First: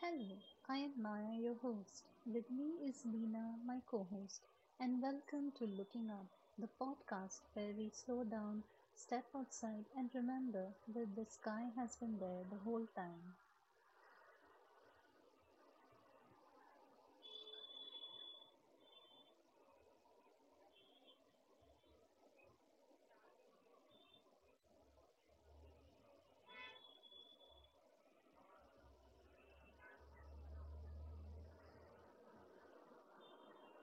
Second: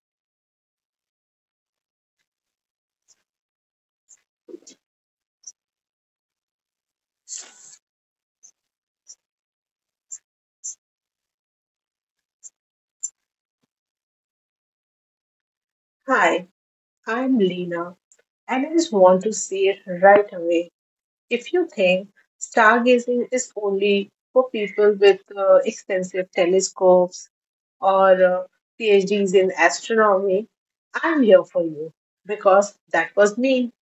Hello, I am Maya, your host. With me is Dina, my co host, and welcome to Looking Up, the podcast where we slow down, step outside, and remember that the sky has been there the whole time Hi, I'm Lena, and I just want to say it right away. If you think stargazing is only for people with expensive telescopes or PhDs in astronomy, I'm here for you because that was me.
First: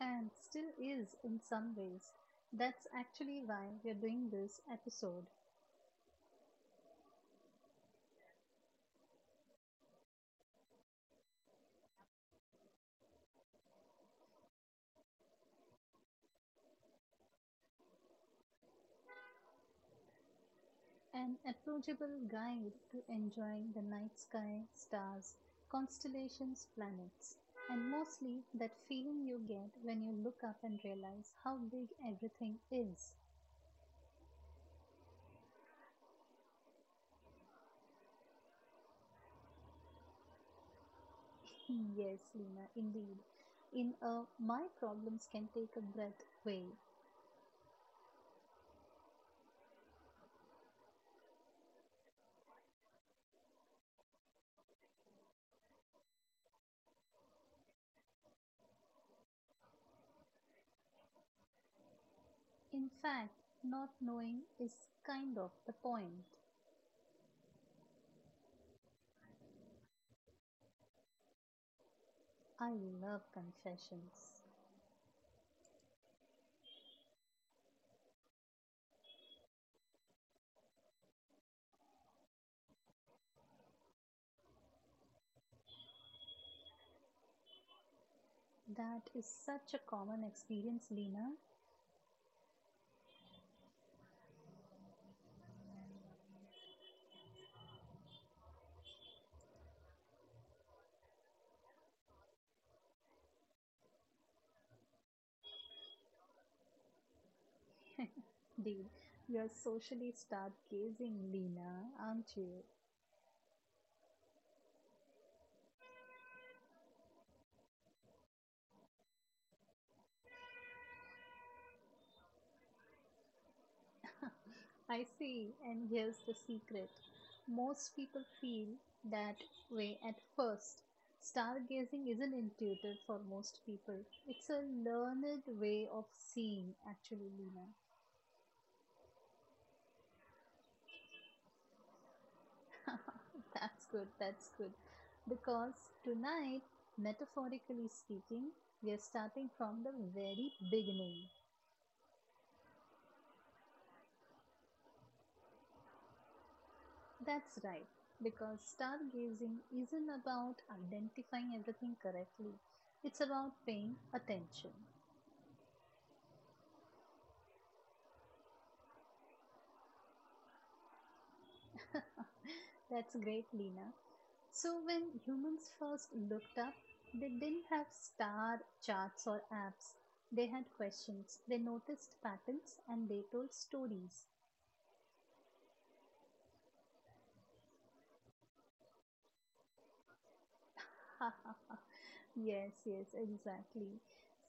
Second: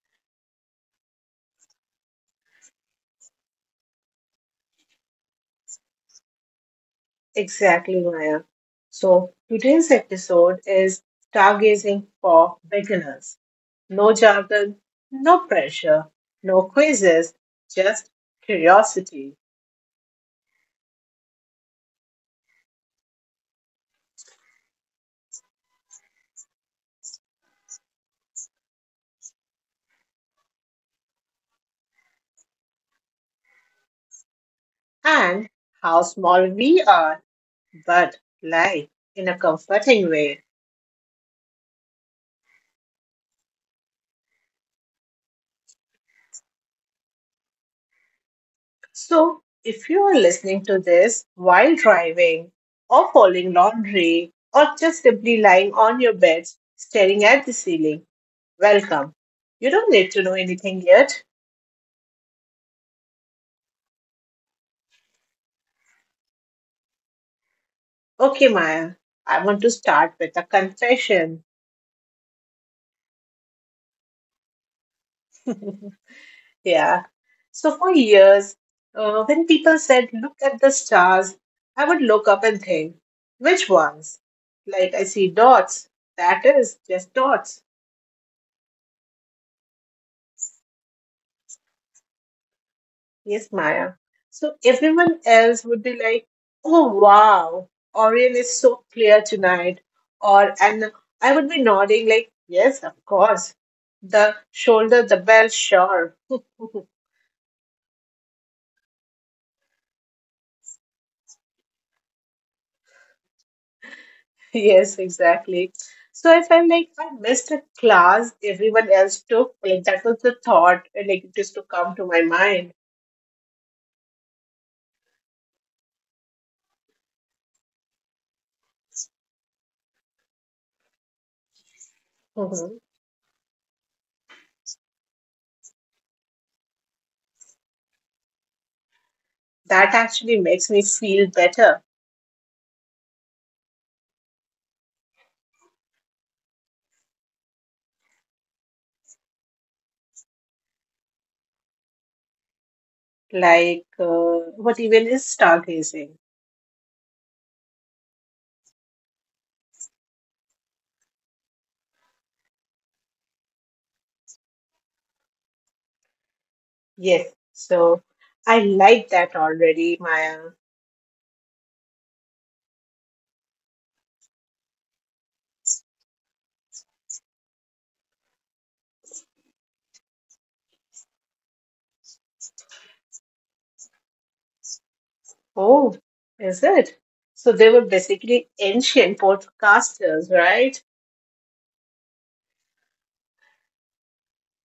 and still is in some ways. That's actually why we're doing this episode. Exactly, Maya. So, today's episode is stargazing for beginners. No jargon, no pressure, no quizzes, just curiosity. An approachable guide to enjoying the night sky, stars, constellations, planets, and mostly that feeling you get when you look up and realize how big everything is. And how small we are, but light in a comforting way. Yes, Lena, indeed. In a my problems can take a breath way. So, if you are listening to this while driving or folding laundry or just simply lying on your bed staring at the ceiling, welcome. You don't need to know anything yet. In fact, not knowing is kind of the point. Okay, Maya, I want to start with a confession. I love confessions. Yeah. So for years, when people said, look at the stars, I would look up and think, which ones? Like, I see dots. That is just dots. That is such a common experience, Lena. Yes, Maya. So everyone else would be like, oh, wow, Orion is so clear tonight. Or, and I would be nodding, like, yes, of course. The shoulder, the bell, sure. Dude, you're socially stargazing, Lena, aren't you? Yes, exactly. So I felt like I missed a class everyone else took. Like that was the thought, like it used to come to my mind. I see, and here's the secret. Most people feel that way at first. Stargazing isn't Mhm. intuitive for most people. It's a learned way of seeing, actually, Lena. That actually makes me feel better. That's good, that's good. Because tonight, metaphorically speaking, we are starting from the very beginning. Like what even is stargazing? That's right, because stargazing isn't about identifying everything correctly, it's about paying attention. Yes. So I like that already, Maya. That's great, Lena. So, when humans first looked up, they didn't have star charts or apps. They had questions, they noticed patterns, and they told stories. Oh, is it? So they were basically ancient podcasters, right? Yes, yes, exactly.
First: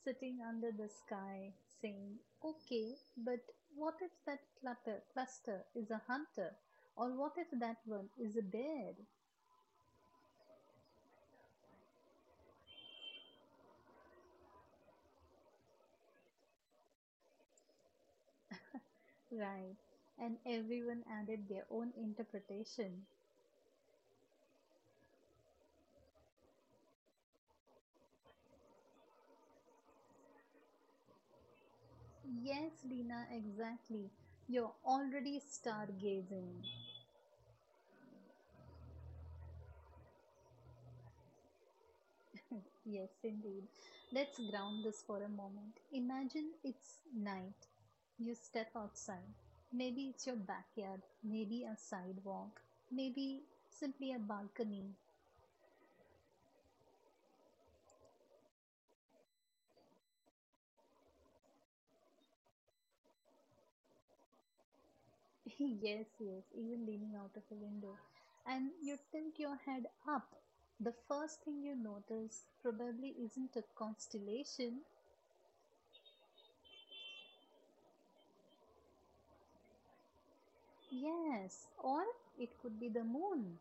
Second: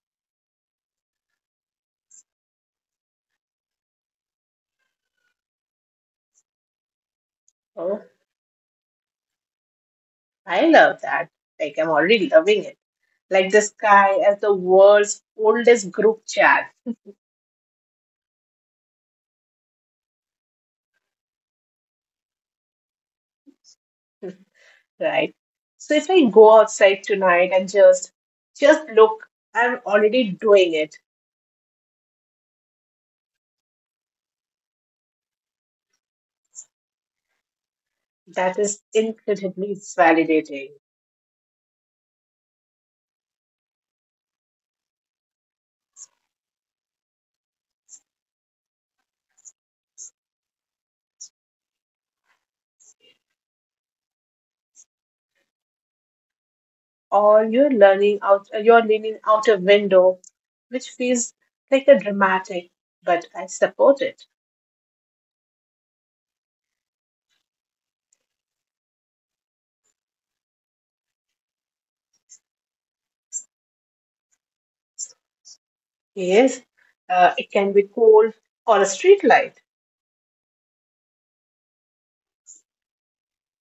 Sitting under the sky saying, okay, but what if that cluster is a hunter? Or what if that Oh, one is a bear? I love that. Like I'm already loving it, like the sky as the world's oldest group chat, Right. And everyone added their own interpretation. right? So if I go outside tonight and just look, I'm already doing it. Yes, Lina, exactly. You're already stargazing. That is incredibly validating. Yes, indeed. Let's ground this for a moment. Imagine it's night. You step outside. Maybe it's your backyard, maybe a sidewalk, maybe simply a balcony. Or you're learning out, you're leaning out a window, which feels like a dramatic, but I support it. Yes, yes, even leaning out of a window. And you tilt your head up. The first thing you notice probably isn't a constellation. Yes, it can be cold or a street light. Yes, or it could be the moon.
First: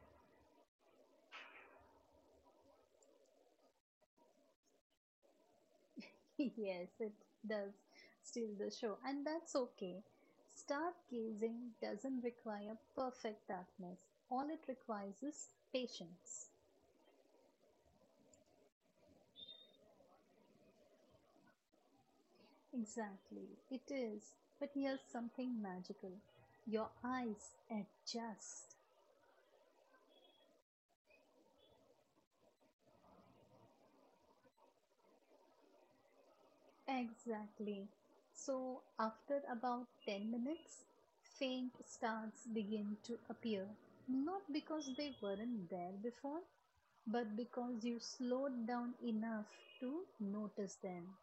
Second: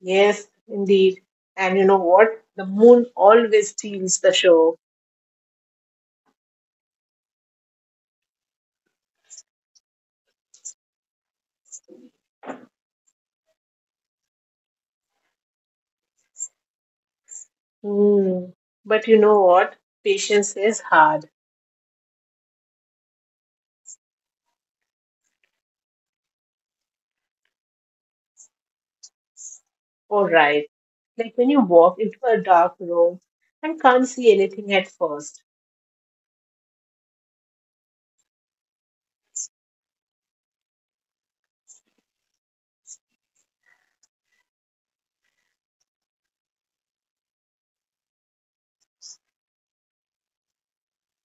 Yes, indeed. And you know what? The moon always steals the show. Yes, it does steal the show, and that's okay. Stargazing doesn't require perfect darkness, all it requires is patience. Hmm. But you know what? Patience is hard. Exactly, it is. But here's something magical, your eyes adjust. All right. Like when you walk into a dark room and can't see anything at first. Exactly. So, after about 10 minutes, faint stars begin to appear. Not because they weren't there before, but because you slowed down enough to notice them.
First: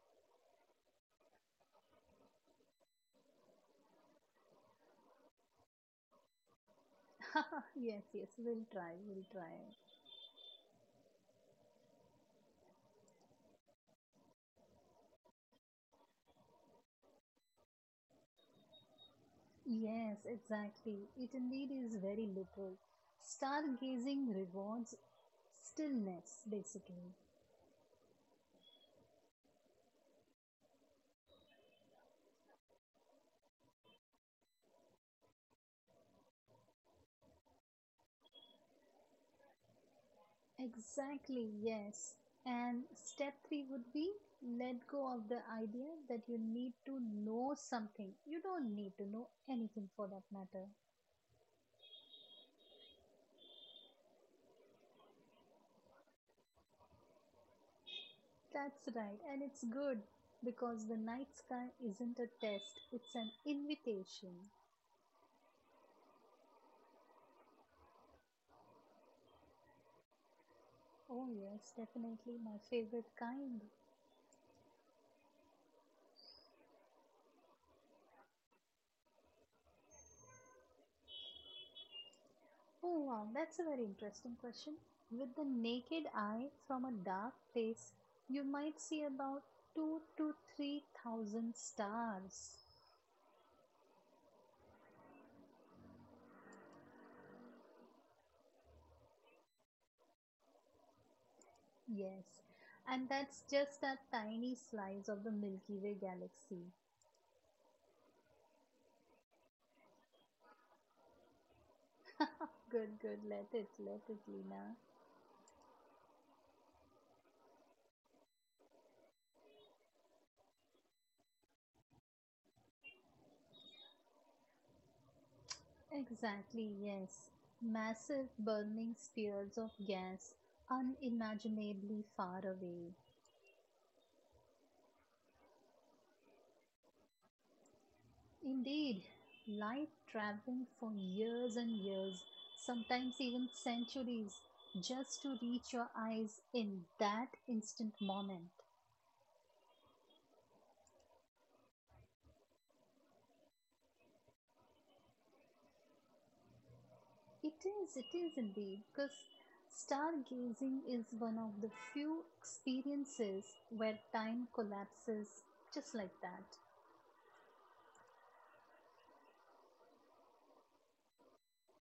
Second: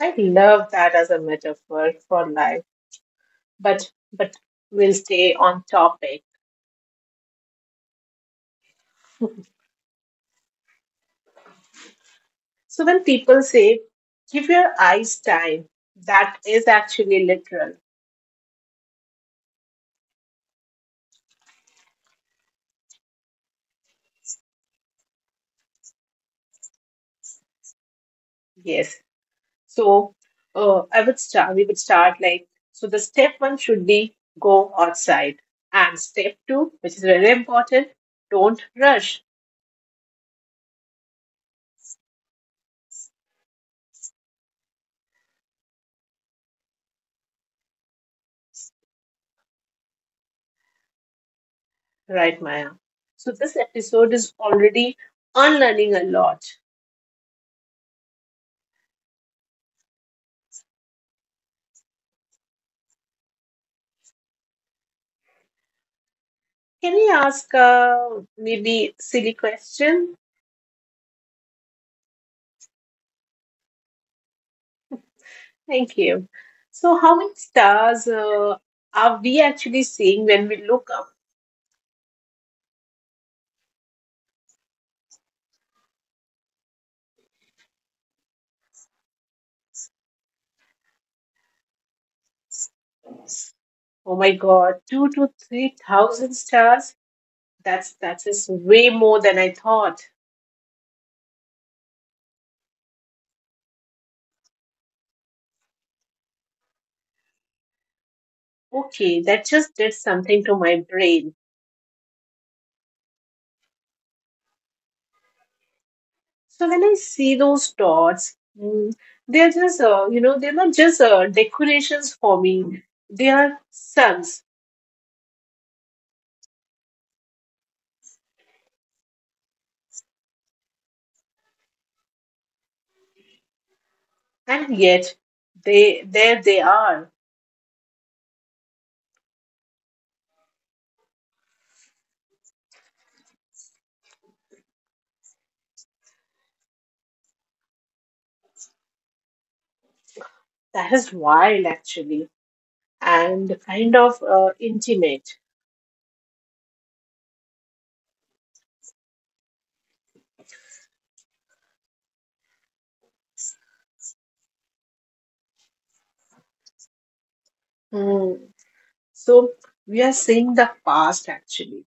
I love that as a metaphor for life. But we'll stay on topic. Yes, yes, we'll try, we'll try. So when people say give your eyes time, that is actually literal. Yes, exactly. It indeed is very literal. Stargazing rewards stillness, basically. Yes. So I would start. We would start like so. The step one should be go outside, and step two, which is very important, don't rush. Exactly, yes. And step three would be let go of the idea that you need to know something. You don't need to know anything for that matter. Right, Maya. So this episode is already unlearning a lot. That's right, and it's good because the night sky isn't a test, it's an invitation. Can I ask maybe silly question? Oh, yes, definitely my favorite kind. Thank you. So how many stars are we actually seeing when we look up? Oh, wow, that's a very interesting question. With the naked eye from a dark place, you might see about two to three thousand stars. Oh my God, 2 to 3 thousand stars. That is way more than I thought. Yes, and that's just a tiny slice of the Milky Way galaxy. Okay, that just did something to my brain. Good, good, let it, Lina. So when I see those dots, they're just you know, they're not just decorations for me. They are suns, Exactly, yes. Massive burning spheres of gas, unimaginably far away. and yet they there they are. Indeed, light traveling for years and years, sometimes even centuries, just to reach your eyes in that instant moment. That is wild, actually, and kind of intimate. It is indeed, because stargazing is one of the few experiences where time collapses just like that. Mm. So we are seeing the past, actually.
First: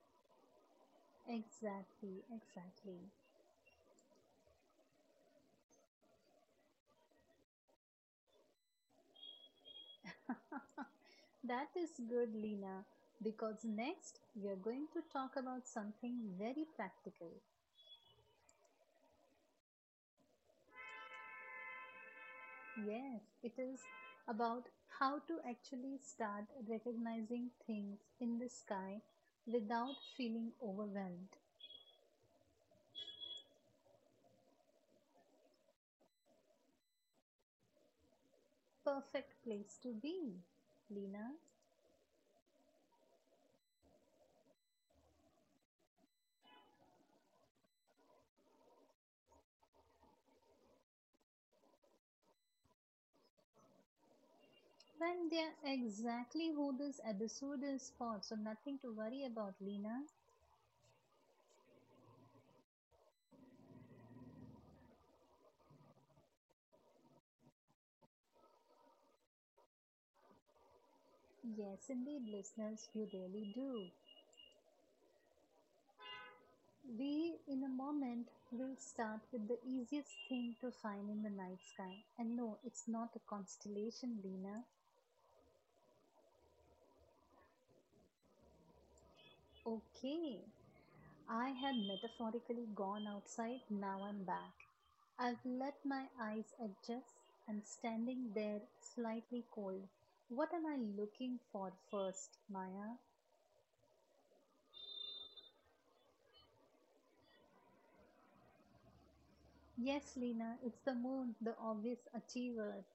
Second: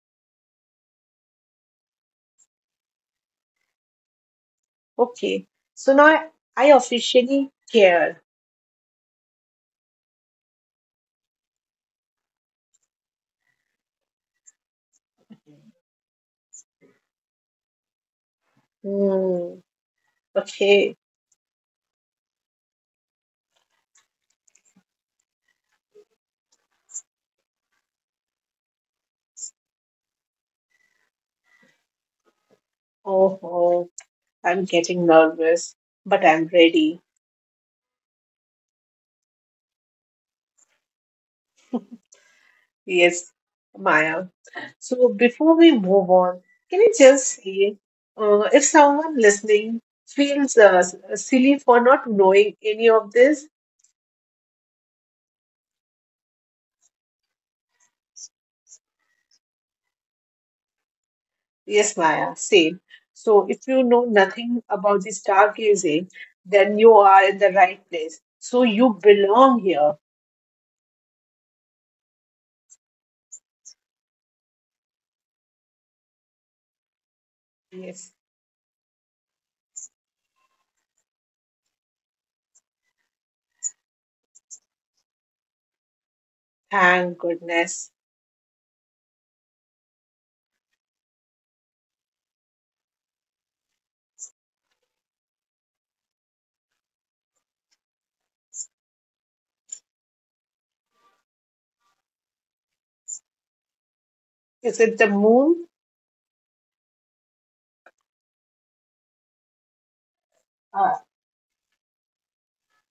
Exactly, exactly. Okay, so now I officially care. That is good, Lena, because next we are going to talk about something very practical. Hmm. Okay. Yes, it is about how to actually start recognizing things in the sky without feeling overwhelmed. Oh, oh, I'm getting nervous, but I'm ready. Perfect place to be, Lena. Yes, Maya. So before we move on, can you just say if someone listening feels silly for not knowing any of this? Well, they are exactly who this episode is for, so nothing to worry about, Lena. Yes, Maya, same. So if you know nothing about the stargazing, then you are in the right place. So you belong here. Yes, indeed, listeners, you really do. We, in a Yes, moment, will start with the easiest thing to find in the night sky. And no, it's not a constellation, Lena. thank goodness. Okay, I had metaphorically gone outside, now I'm back. I've let my eyes adjust and standing there, slightly cold. What am I looking for first, Maya? Is it the moon? Yes, Lena, it's the Uh, moon, the obvious achiever.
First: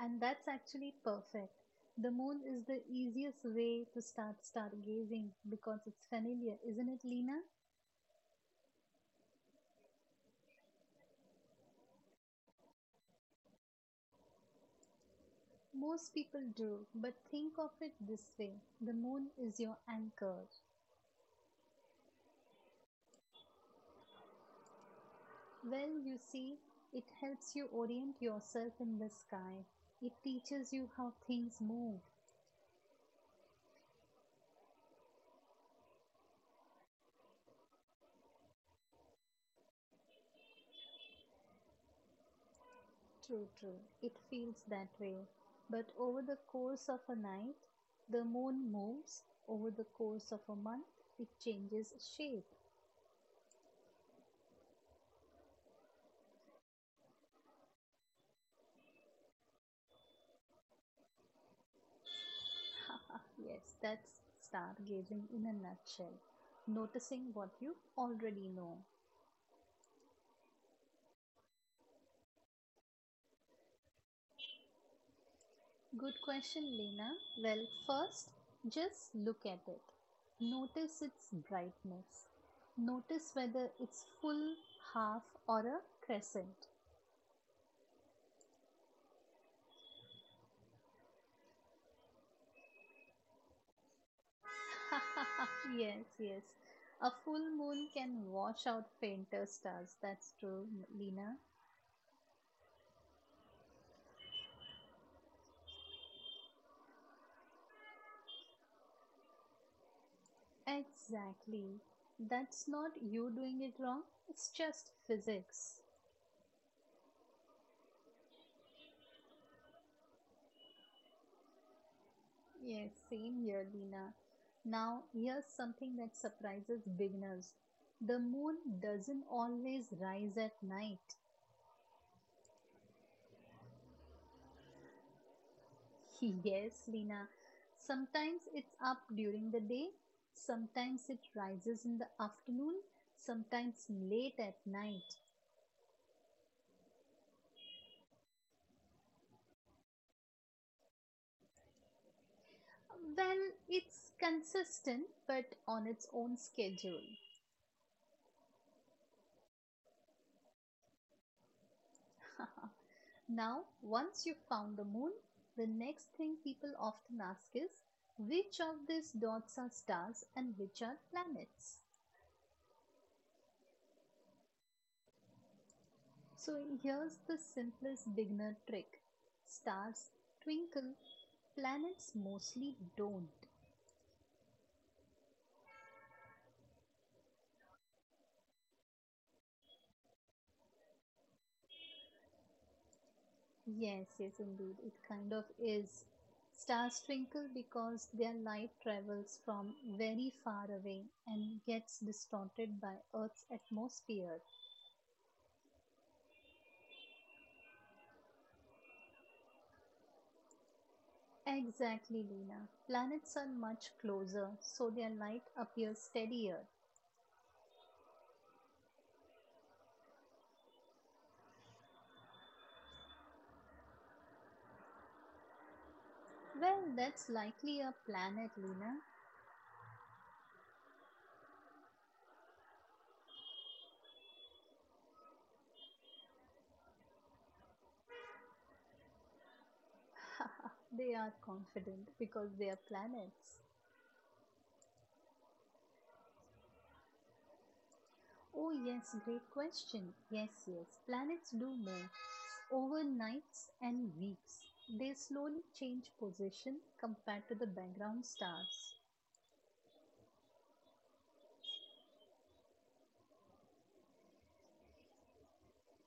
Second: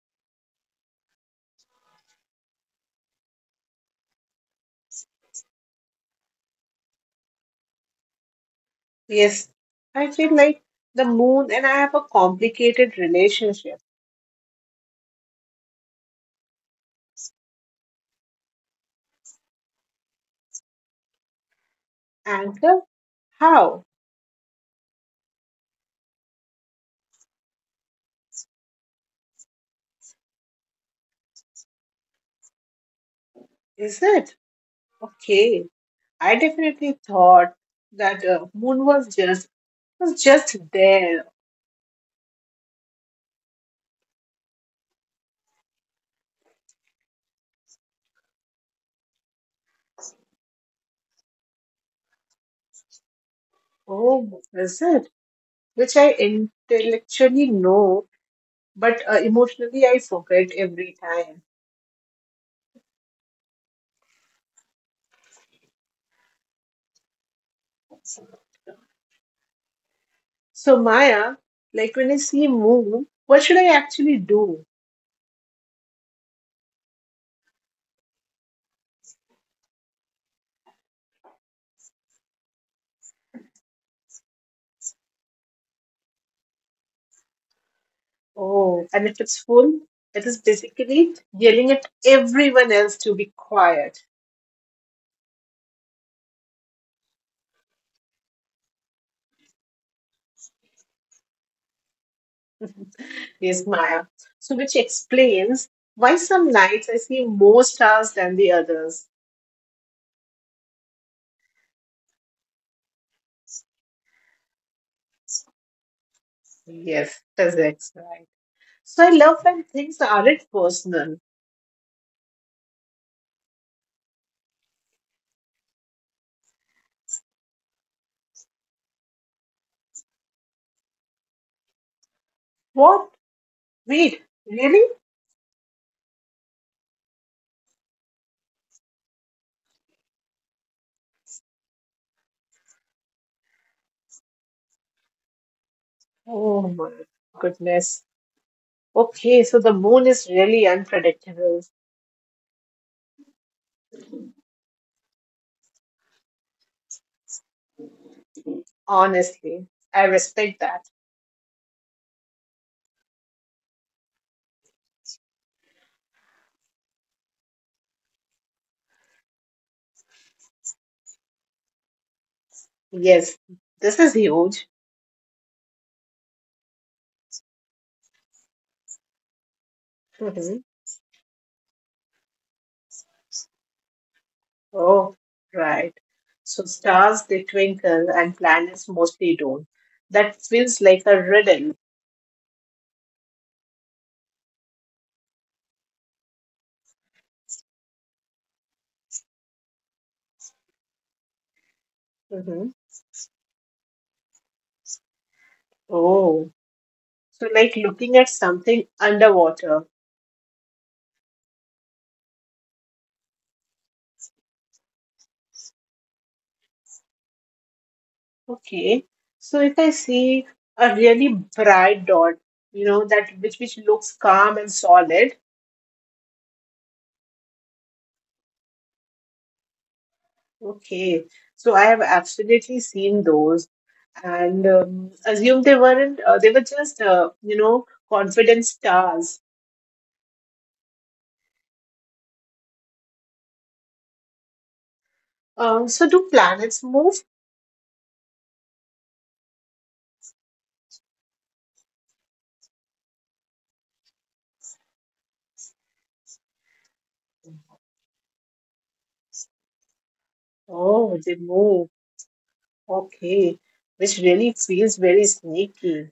And that's actually perfect. The moon is the easiest way to start stargazing because it's familiar, isn't it, Lena? Yes, I feel like the moon and I have a complicated relationship. Most people do, but think of it this way, the moon is your anchor. Anchor? How? Well, you see, it helps you orient yourself in the sky, it teaches you how things move. Is it? Okay. I definitely thought that moon was just there. True, true, it feels that way. But over the course of a night, the moon moves, over the course of a month, it changes shape. Oh, is it? Which I intellectually know, but emotionally I forget every time. Haha, yes, that's stargazing in a nutshell. Noticing what you already know. So Maya, like when I see moon, what should I actually do? Good question, Lena. Well, first, just look at it. Notice its brightness. Notice whether it's full, half, or a crescent. Oh, and if it's full, it is basically yelling at everyone else to be quiet. Yes, yes. A full moon can wash out fainter stars. That's true, Lena. Yes, Maya. So, which explains why some nights I see more stars than the others. Exactly. That's not you doing it wrong, it's just physics. Yes, physics, right? So, I love when things aren't personal. Yes, same here, Lina. Now, here's something that surprises beginners. The moon doesn't always rise at night. What? Wait, really? Yes, Lina. Sometimes it's up during the day, sometimes it rises in the afternoon, sometimes late at night. Oh my goodness. Okay, so the moon is really unpredictable. Well, it's consistent, but on its own schedule. Honestly, I respect that. Now, once you've found the moon, the next thing people often ask is, which of these dots are stars and which are planets? Yes, this is huge. So, here's the simplest beginner trick, stars twinkle, planets mostly don't. Oh, right. So stars they twinkle and planets mostly don't. That feels like a riddle. Yes, yes, indeed, it kind of is. Stars twinkle because their light travels from very far away and gets Hmm. distorted by Earth's atmosphere. Oh, so like looking at something underwater. Exactly, Lena. Planets are much closer, so their light appears steadier. Okay. So if I see a really bright dot, you know, that which looks calm and solid. Well, that's likely a planet, Lena. Okay. So I have absolutely seen those and assume they weren't. They were just, you know, confident stars. They are confident because they are planets. So do planets move? Oh, yes, great question. Yes, yes, planets do move over nights and weeks. They slowly change position compared to the background stars. Oh, they move. Okay. Which really feels very sneaky.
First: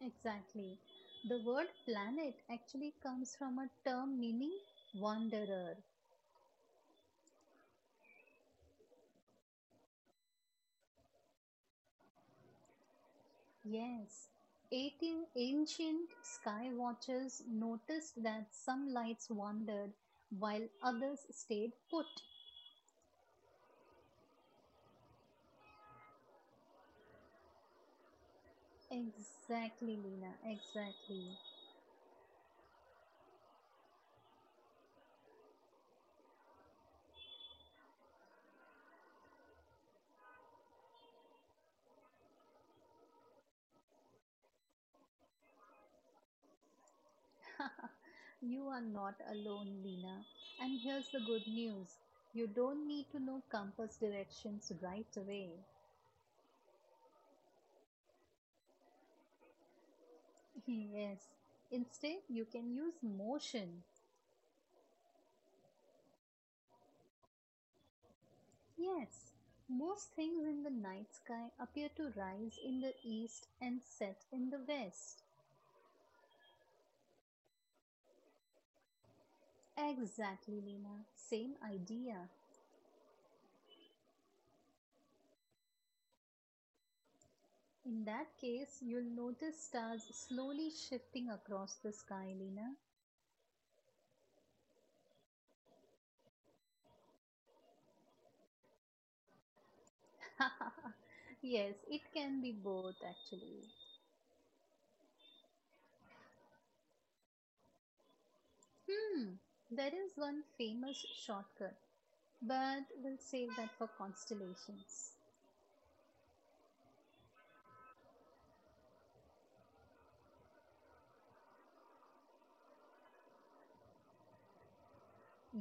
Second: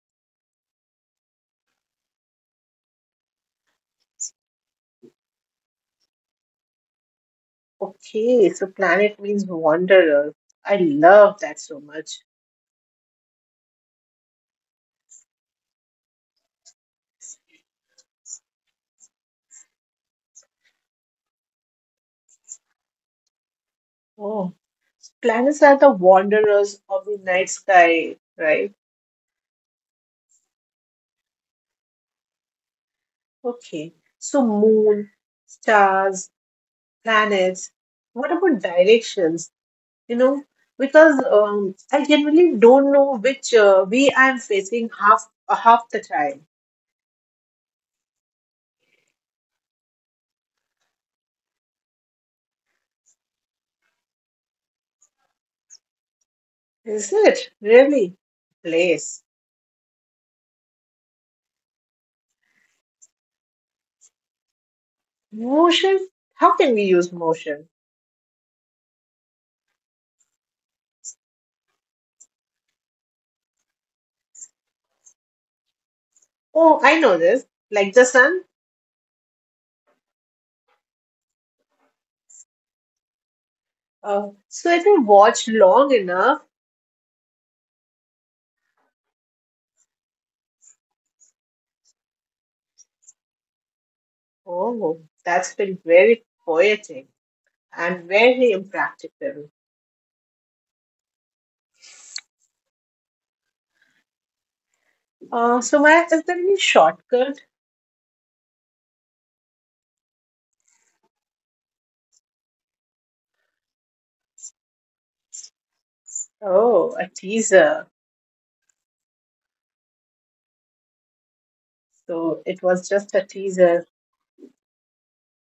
Exactly. The word planet actually comes from a term meaning wanderer. Okay, so planet means wanderer. I love that so much. Yes. 18 ancient sky watchers noticed that some lights wandered while others stayed put. Oh, planets are the wanderers of the night sky, right? Exactly, Lena. Exactly. Okay. So moon, stars, planets. What about directions? You know, because I generally don't know which way I'm facing half the time. You are not alone, Lena. And here's the good news, you don't need to know compass directions right away. Is it really place? Yes. Instead, you can use motion. Motions? How can we use motion? Yes, most things in the night sky appear to rise in the east and set in the west. Oh, I know this. Like the sun. Exactly, Lena. Same idea. So if you watch long enough, In that case, you'll notice stars slowly shifting across the sky, Lena. oh, that's been very poetic and very impractical. Yes, it can be both actually. So my, is there any shortcut? Hmm, there is one famous shortcut, but we'll save that for constellations. Oh, a teaser. So it was just a teaser.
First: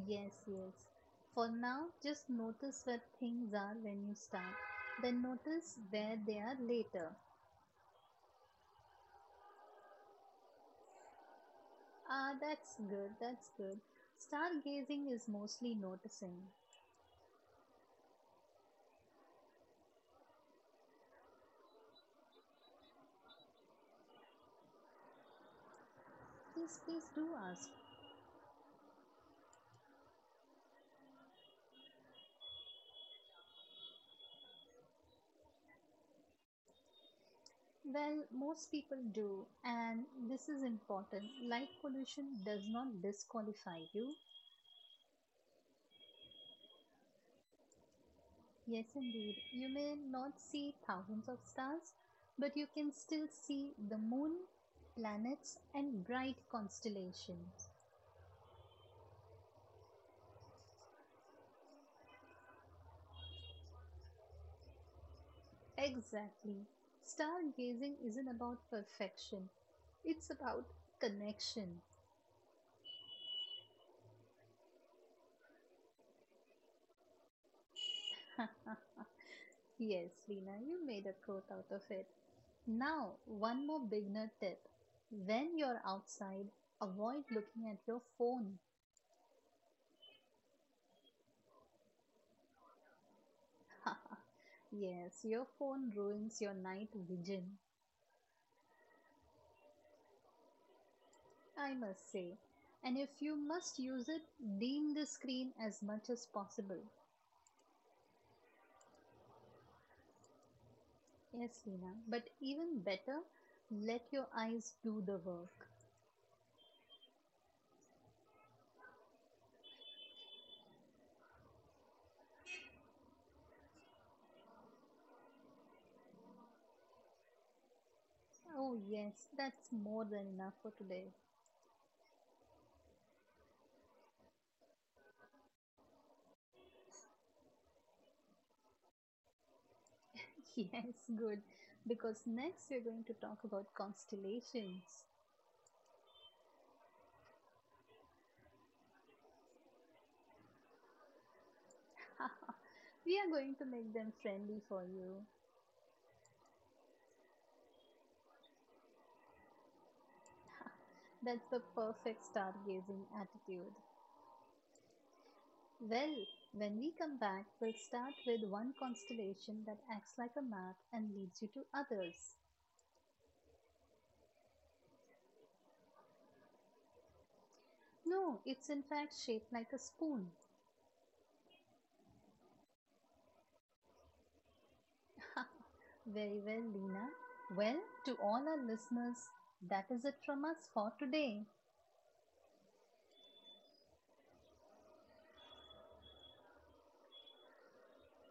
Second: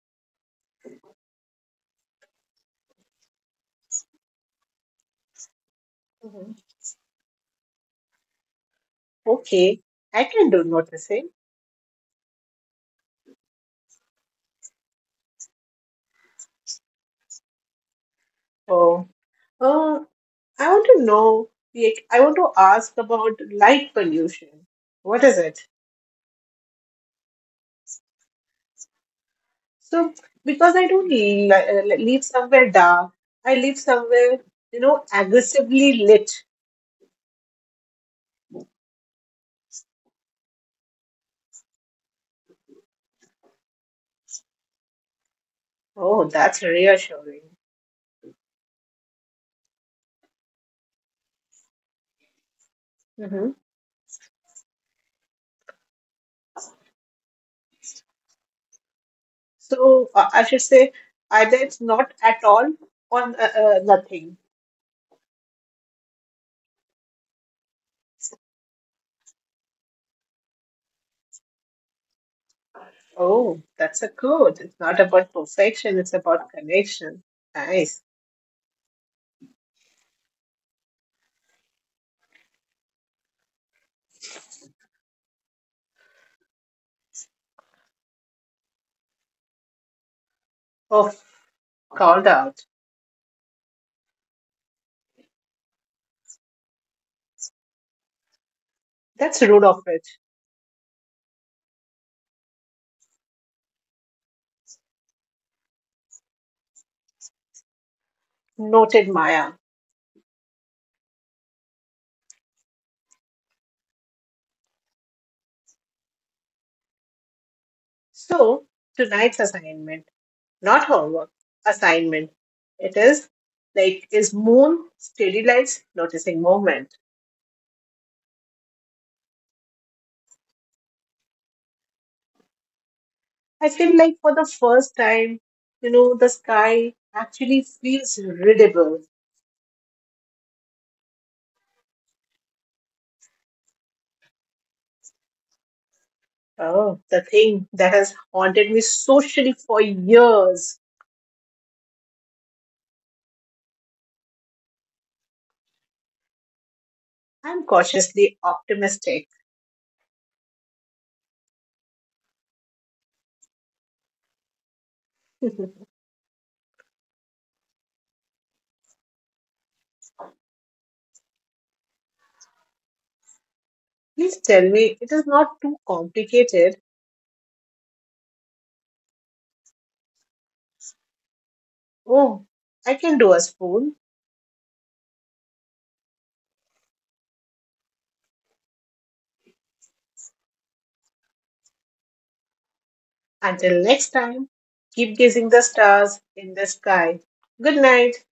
Yes, yes. For now, just notice where things are when you start, then notice where they are Mhm. later. Okay, I can do noticing. Ah, that's good, that's good. Stargazing is mostly noticing. Oh, uh, I want to know, like, I want to ask about light pollution. What is it? Yes, please do ask. So, because I don't live somewhere dark, I live somewhere, you know, aggressively lit. Well, most people do, and this is important. Light pollution does not disqualify you. Oh, that's reassuring. Yes, indeed. You may not see thousands of stars, but you can still Hmm. see the moon, planets, and bright constellations. So, I should say either it's not at all or nothing. Exactly. Stargazing isn't about perfection, it's about connection. Oh, that's a code. It's not about perfection, it's about connection. Nice. Yes, Lena, you made a quote out of it. Now, one more beginner tip. When you're outside, avoid looking at your phone. Oh, called out. Yes, your phone ruins your night vision, That's rude of it. I must say. And if you must use it, dim the screen as much as possible. Noted, Maya. Yes, Hina. But even better, let your eyes do the work. So, tonight's assignment, not homework, assignment. It is like is moon steady lights noticing movement. Oh, yes, that's more than enough for today. I feel like for the first time, you know, the sky actually feels readable. Yes, good. Because next we're going to talk about constellations. Oh, the thing that has haunted me socially for years. We are going to make them friendly for you. I'm cautiously optimistic. That's the perfect stargazing attitude. Please Well, when we come back, we'll start with one constellation that acts like a map and leads you to others. tell me it is not too complicated. No, it's in fact shaped like a spoon. Oh, I can do a spoon. Very well, Lina. Well, to all our listeners, that is it from us for today. Until next time, keep gazing the stars in the sky. Good night.